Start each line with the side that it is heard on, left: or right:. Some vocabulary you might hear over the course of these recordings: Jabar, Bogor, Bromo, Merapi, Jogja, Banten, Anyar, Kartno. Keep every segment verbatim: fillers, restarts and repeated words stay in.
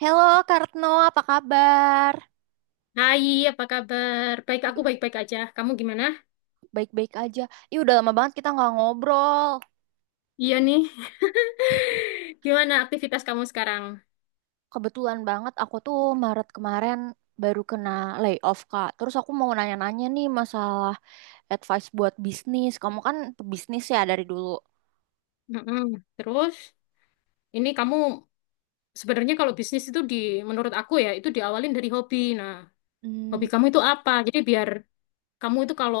right: Halo Kartno, apa kabar?
left: Hai, apa kabar? Baik, aku
right: Ih,
left: baik-baik aja. Kamu gimana?
right: baik-baik aja. Ih, udah lama banget kita nggak ngobrol.
left: Iya nih. Gimana aktivitas kamu sekarang?
right: Kebetulan banget aku tuh Maret kemarin baru kena layoff, Kak. Terus aku mau nanya-nanya nih masalah advice buat bisnis. Kamu kan pebisnis ya dari dulu.
left: Mm-mm. Terus, ini kamu sebenarnya kalau bisnis itu di, menurut aku ya, itu diawalin dari hobi. Nah, hobi
right: Hmm,
left: kamu itu apa? Jadi biar kamu itu kalau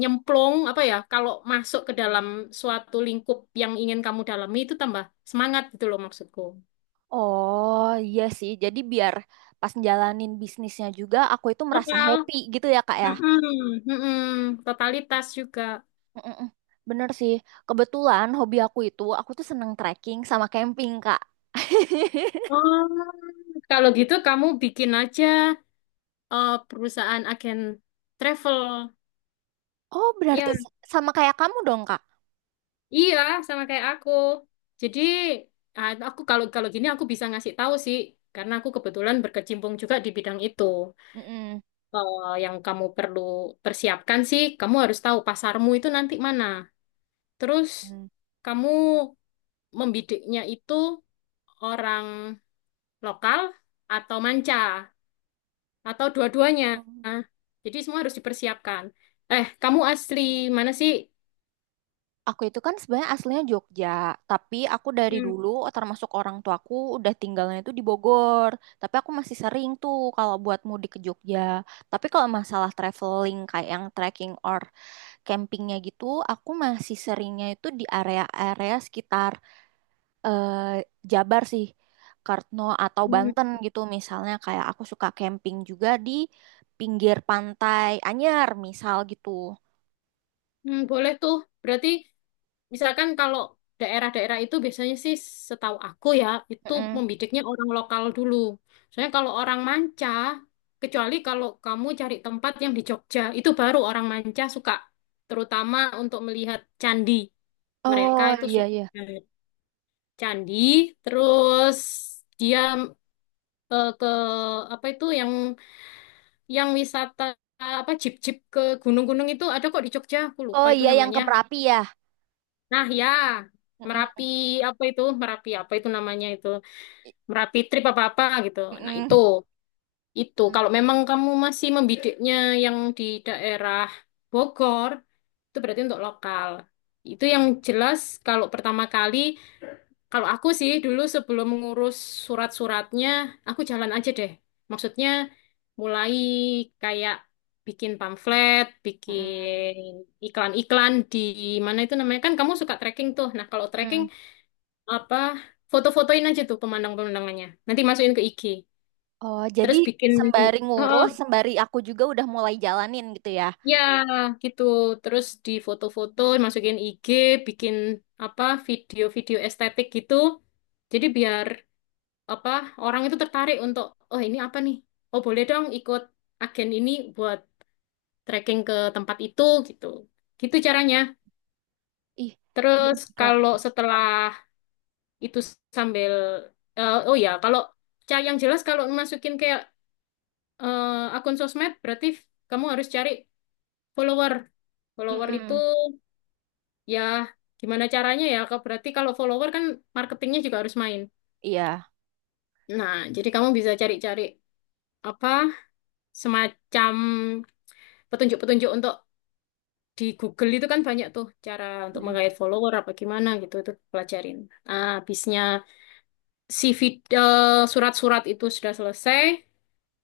left: nyemplung, apa ya, kalau masuk ke dalam suatu lingkup yang ingin kamu dalami itu tambah semangat gitu loh maksudku.
right: oh iya sih. Jadi biar pas jalanin bisnisnya juga aku itu merasa
left: Total.
right: happy gitu ya, Kak ya.
left: Mm-mm. Mm-mm. Totalitas juga.
right: Mm-mm. Bener sih. Kebetulan hobi aku itu aku tuh seneng trekking sama camping, Kak.
left: Oh, kalau gitu kamu bikin aja eh, perusahaan agen travel.
right: Oh, berarti
left: Ya,
right: s- sama kayak kamu dong, Kak.
left: iya sama kayak aku. Jadi ah, aku kalau kalau gini aku bisa ngasih tahu sih karena aku kebetulan berkecimpung juga di bidang itu.
right: Mm-mm.
left: Eh, yang kamu perlu persiapkan sih, kamu harus tahu pasarmu itu nanti mana. Terus
right: Hmm.
left: kamu membidiknya itu orang lokal atau manca, atau dua-duanya. Jadi semua harus dipersiapkan. Eh, kamu asli mana sih?
right: Aku itu kan sebenarnya aslinya Jogja, tapi aku dari
left: Hmm,
right: dulu termasuk orang tuaku udah tinggalnya itu di Bogor. Tapi aku masih sering tuh kalau buat mudik ke Jogja. Tapi kalau masalah traveling kayak yang trekking or campingnya gitu, aku masih seringnya itu di area-area sekitar eh, Jabar sih, Kartno atau
left: hmm,
right: Banten gitu misalnya kayak aku suka camping juga di pinggir pantai Anyar misal gitu.
left: hmm, boleh tuh. Berarti misalkan kalau daerah-daerah itu biasanya sih setahu aku ya, itu
right: Mm-mm.
left: membidiknya orang lokal dulu. Soalnya kalau orang manca, kecuali kalau kamu cari tempat yang di Jogja, itu baru orang manca suka. Terutama untuk melihat candi. Mereka
right: Oh
left: itu
right: iya
left: suka
right: iya.
left: candi, terus dia eh, ke apa itu yang yang wisata apa jeep-jeep ke gunung-gunung itu ada kok di Jogja, aku lupa
right: Oh
left: itu
right: iya yang ke
left: namanya.
right: Merapi ya.
left: Nah, ya. Merapi
right: Mm-mm.
left: apa itu? Merapi apa itu namanya itu? Merapi trip apa-apa gitu. Nah, itu.
right: Mm-mm.
left: Itu kalau memang kamu masih membidiknya yang di daerah Bogor, itu berarti untuk lokal. Itu yang jelas kalau pertama kali kalau aku sih dulu sebelum mengurus surat-suratnya, aku jalan aja deh. Maksudnya mulai kayak bikin pamflet,
right: Mm-mm.
left: bikin iklan-iklan di mana itu namanya. Kan kamu suka trekking tuh. Nah, kalau trekking
right: Mm-mm.
left: apa foto-fotoin aja tuh pemandangan-pemandangannya. Nanti masukin ke I G.
right: Oh jadi
left: Terus bikin
right: sembari
left: oh,
right: ngurus, sembari aku juga udah mulai jalanin gitu ya.
left: ya gitu. Terus di foto-foto masukin I G, bikin apa video-video estetik gitu. Jadi biar apa orang itu tertarik untuk oh ini apa nih oh boleh dong ikut agen ini buat trekking ke tempat itu gitu gitu caranya.
right: Ih, iya
left: Terus
right: sih Kak.
left: kalau setelah itu sambil eh, oh ya kalau ca- yang jelas kalau masukin kayak eh, akun sosmed berarti f- kamu harus cari follower follower itu
right: Mm-mm.
left: ya gimana caranya ya Ke- berarti kalau follower kan marketingnya juga harus main.
right: Iya.
left: Nah jadi kamu bisa cari-cari apa semacam petunjuk-petunjuk untuk di Google itu kan banyak tuh cara untuk
right: Mm-mm.
left: menggait follower apa gimana gitu itu pelajarin. Nah, habisnya si vid- eh, surat-surat itu sudah selesai,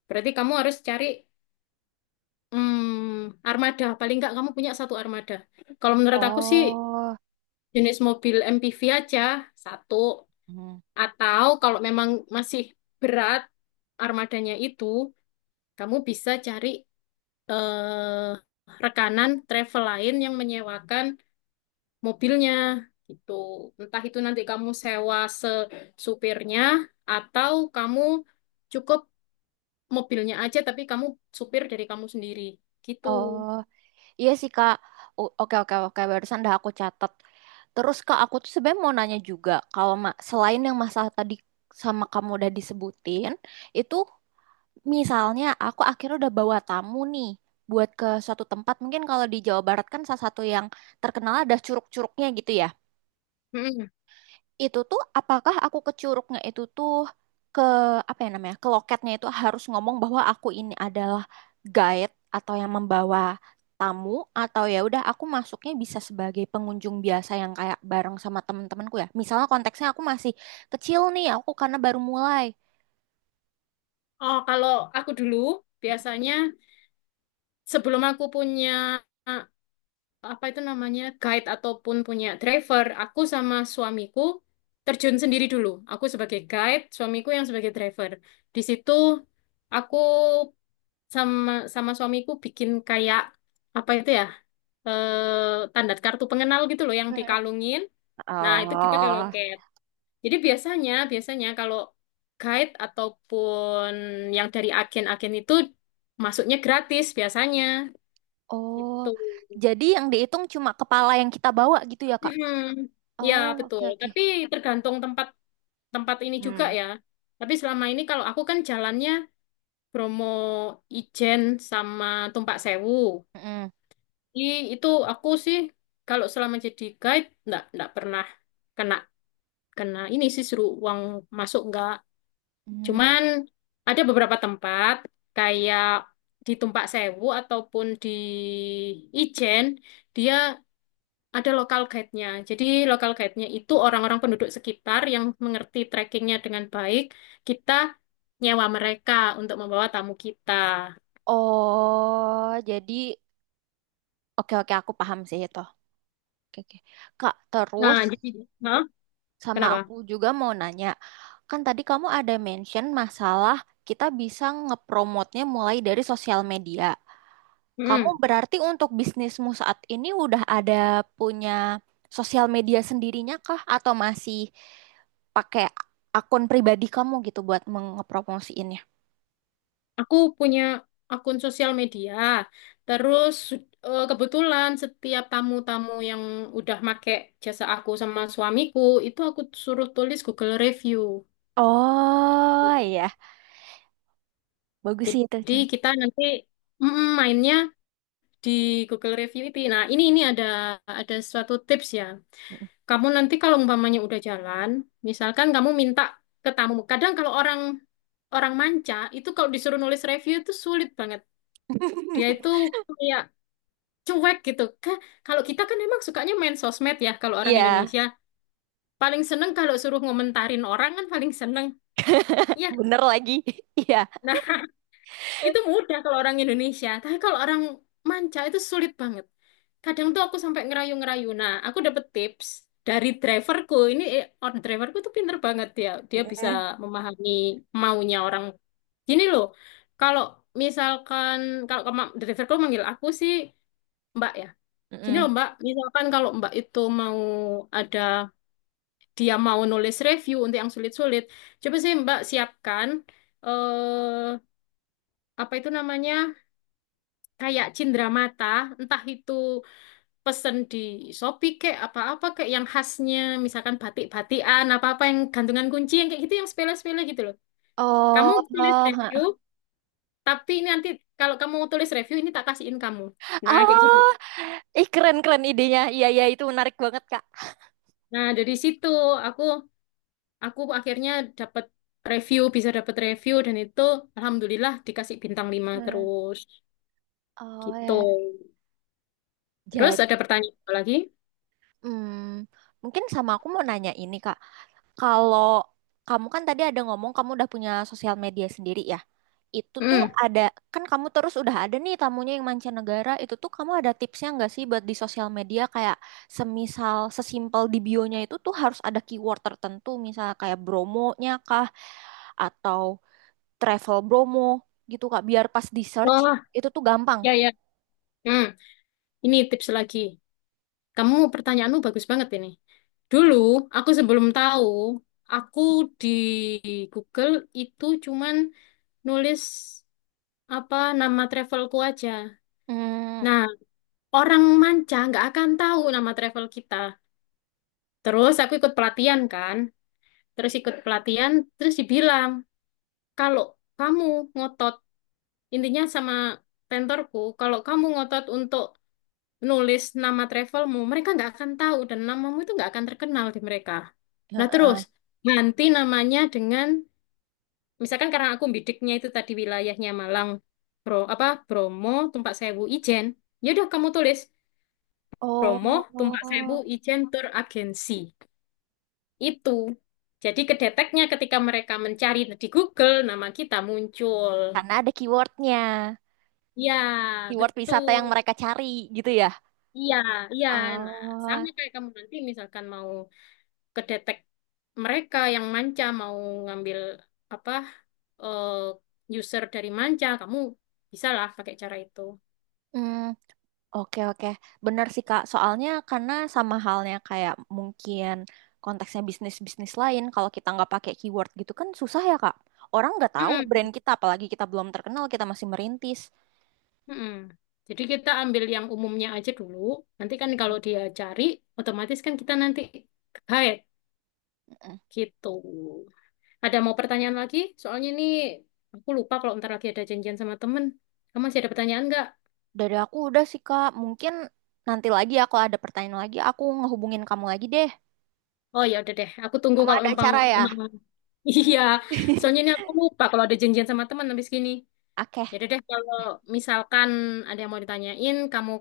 left: berarti kamu harus cari mm, armada. Paling nggak kamu punya satu armada. Kalau menurut aku sih
right: Oh.
left: jenis mobil M P V aja satu.
right: Mm.
left: Atau kalau memang masih berat armadanya itu, kamu bisa cari eh, rekanan travel lain yang menyewakan mobilnya gitu. Entah itu nanti kamu sewa se supirnya atau kamu cukup mobilnya aja tapi kamu supir dari kamu sendiri gitu.
right: Oh. Iya sih Kak. O- Oke oke oke barusan dah aku catat. Terus Kak aku tuh sebenarnya mau nanya juga kalau ma- selain yang masalah tadi sama kamu udah disebutin, itu misalnya aku akhirnya udah bawa tamu nih buat ke suatu tempat mungkin kalau di Jawa Barat kan salah satu yang terkenal ada curug-curugnya gitu ya
left: Mm-mm.
right: itu tuh apakah aku ke Curugnya itu tuh ke apa ya namanya ke loketnya itu harus ngomong bahwa aku ini adalah guide atau yang membawa tamu atau ya udah aku masuknya bisa sebagai pengunjung biasa yang kayak bareng sama temen temanku ya misalnya konteksnya aku masih kecil nih aku karena baru mulai.
left: Oh, kalau aku dulu biasanya sebelum aku punya apa itu namanya guide ataupun punya driver, aku sama suamiku terjun sendiri dulu. Aku sebagai guide, suamiku yang sebagai driver. Di situ aku sama sama suamiku bikin kayak apa itu ya eh tanda kartu pengenal gitu loh yang
right: Mm-mm.
left: dikalungin. Nah itu kita ke
right: Oh,
left: loket, jadi biasanya biasanya kalau guide ataupun yang dari agen-agen itu masuknya gratis biasanya
right: oh,
left: gitu.
right: jadi yang dihitung cuma kepala yang kita bawa gitu ya, Kak?
left: Hmm, ya
right: Oh, oke,
left: betul.
right: oke.
left: Tapi tergantung tempat tempat ini juga
right: Hmm.
left: ya. Tapi selama ini kalau aku kan jalannya Bromo, Ijen sama Tumpak Sewu.
right: Mm-mm.
left: Ih, itu aku sih kalau selama jadi guide nggak nggak pernah kena kena ini sih suruh uang masuk nggak.
right: Mm.
left: Cuman ada beberapa tempat kayak di Tumpak Sewu ataupun di Ijen dia ada lokal guide-nya. Jadi lokal guide-nya itu orang-orang penduduk sekitar yang mengerti trekkingnya dengan baik. Kita nyewa mereka untuk membawa tamu kita.
right: Oh, jadi oke, oke, aku paham sih itu. Oke, oke. Kak,
left: Nah,
right: terus
left: jadi, hah?
right: sama
left: Kenapa?
right: aku juga mau nanya. Kan tadi kamu ada mention masalah kita bisa ngepromotnya mulai dari sosial media. Kamu
left: Mm-mm.
right: berarti untuk bisnismu saat ini udah ada punya sosial media sendirinya kah? Atau masih pakai akun pribadi kamu gitu buat mengepromosiinnya?
left: Aku punya akun sosial media. Terus eh, kebetulan setiap tamu-tamu yang udah make jasa aku sama suamiku itu aku suruh tulis Google review.
right: Oh iya, bagus sih itu
left: Jadi
right: cara.
left: kita nanti mm, mainnya di Google review itu. Nah, ini ini ada ada suatu tips ya. Kamu nanti kalau umpamanya udah jalan, misalkan kamu minta ke tamu. Kadang kalau orang orang manca itu kalau disuruh nulis review itu sulit banget. Dia itu kayak cuek gitu. Ka- Kalau kita kan emang sukanya main sosmed ya kalau orang
right: Iya,
left: Indonesia. Paling seneng kalau suruh ngomentarin orang kan paling seneng. Ya,
right: bener lagi. Iya.
left: nah, itu mudah kalau orang Indonesia. Tapi kalau orang manca itu sulit banget. Kadang tuh aku sampai ngerayu-ngerayu. Nah, aku dapet tips dari driverku. Ini eh, orang driverku tuh pinter banget dia. Dia bisa
right: Mm-mm.
left: memahami maunya orang. Gini loh, kalau misalkan kalau kema- driverku manggil aku sih Mbak ya. Gini
right: Mm-mm.
left: loh Mbak, misalkan kalau Mbak itu mau ada, dia mau nulis review untuk yang sulit-sulit, coba sih Mbak siapkan, eh, apa itu namanya, kayak cindramata, entah itu pesen di Shopee kayak apa-apa kayak yang khasnya, misalkan batik-batikan, apa-apa yang gantungan kunci, yang kayak gitu, yang sepele-sepele gitu loh. Kamu
right: Oh,
left: tulis
right: oh,
left: review,
right: ha.
left: tapi ini nanti kalau kamu tulis review, ini tak kasihin kamu. Nah, kayak gitu.
right: Oh, ih keren keren idenya. Iya iya itu menarik banget Kak.
left: Nah, dari situ aku aku akhirnya dapat review, bisa dapat review dan itu alhamdulillah dikasih bintang lima
right: Hmm.
left: terus
right: Oh
left: gitu.
right: ya.
left: Terus
right: Jadi,
left: ada pertanyaan apa lagi?
right: hmm, mungkin sama aku mau nanya ini Kak. Kalau kamu kan tadi ada ngomong kamu udah punya sosial media sendiri ya. Itu tuh
left: Hmm.
right: ada kan kamu terus udah ada nih tamunya yang mancanegara. Itu tuh kamu ada tipsnya nggak sih buat di sosial media kayak semisal sesimpel di bio-nya itu tuh harus ada keyword tertentu, misal kayak bromonya kah? Atau travel Bromo gitu Kak, biar pas di search
left: Wah,
right: itu tuh gampang.
left: ya ya. Hmm. Ini tips lagi. Kamu pertanyaanmu bagus banget ini. Dulu aku sebelum tahu, aku di Google itu cuman nulis apa nama travelku aja.
right: Hmm,
left: Nah, orang manca nggak akan tahu nama travel kita. Terus aku ikut pelatihan kan, terus ikut pelatihan, terus dibilang, kalau kamu ngotot, intinya sama tentorku, kalau kamu ngotot untuk nulis nama travelmu, mereka nggak akan tahu dan namamu itu nggak akan terkenal di mereka. Nah terus,
right: heeh.
left: ganti namanya dengan, misalkan karena aku bidiknya itu tadi wilayahnya Malang, Bro, apa Bromo, Tumpak Sewu, Ijen, ya udah kamu tulis Bromo,
right: Oh,
left: Tumpak Sewu, Ijen Tour Agency. Itu. Jadi kedeteknya ketika mereka mencari di Google, nama kita muncul.
right: karena ada keywordnya,
left: Ya,
right: keyword wisata yang
left: betul.
right: mereka cari gitu ya.
left: Iya, iya. Nah,
right: Oh,
left: sama kayak kamu nanti misalkan mau kedetek mereka yang manca, mau ngambil apa eh, user dari manca, kamu bisa lah pakai cara itu.
right: hmm, oke oke, benar sih Kak. Soalnya karena sama halnya kayak mungkin konteksnya bisnis-bisnis lain, kalau kita nggak pakai keyword gitu kan susah ya Kak. Orang nggak tahu brand
left: Mm-mm,
right: kita, apalagi kita belum terkenal, kita masih merintis.
left: mm-mm. Jadi kita ambil yang umumnya aja dulu. Nanti kan kalau dia cari, otomatis kan kita nanti guide gitu. Ada mau pertanyaan lagi? Soalnya ini aku lupa kalau ntar lagi ada janjian sama temen. Kamu masih ada pertanyaan nggak?
right: Dari aku udah sih Kak, mungkin nanti lagi ya kalau ada pertanyaan lagi aku ngehubungin kamu lagi deh.
left: Oh ya udah deh, aku tunggu
right: Kamu
left: kalau
right: ada
left: memang
right: acara ya?
left: emang iya. Soalnya ini aku lupa kalau ada janjian sama teman habis gini.
right: Oke.
left: Ya udah deh kalau misalkan ada yang mau ditanyain, kamu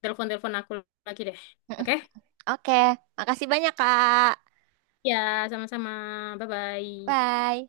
left: telepon-telepon aku lagi deh.
right: Mm-mm.
left: Oke?
right: Oke, makasih banyak Kak.
left: Ya, sama-sama. Bye-bye.
right: Bye.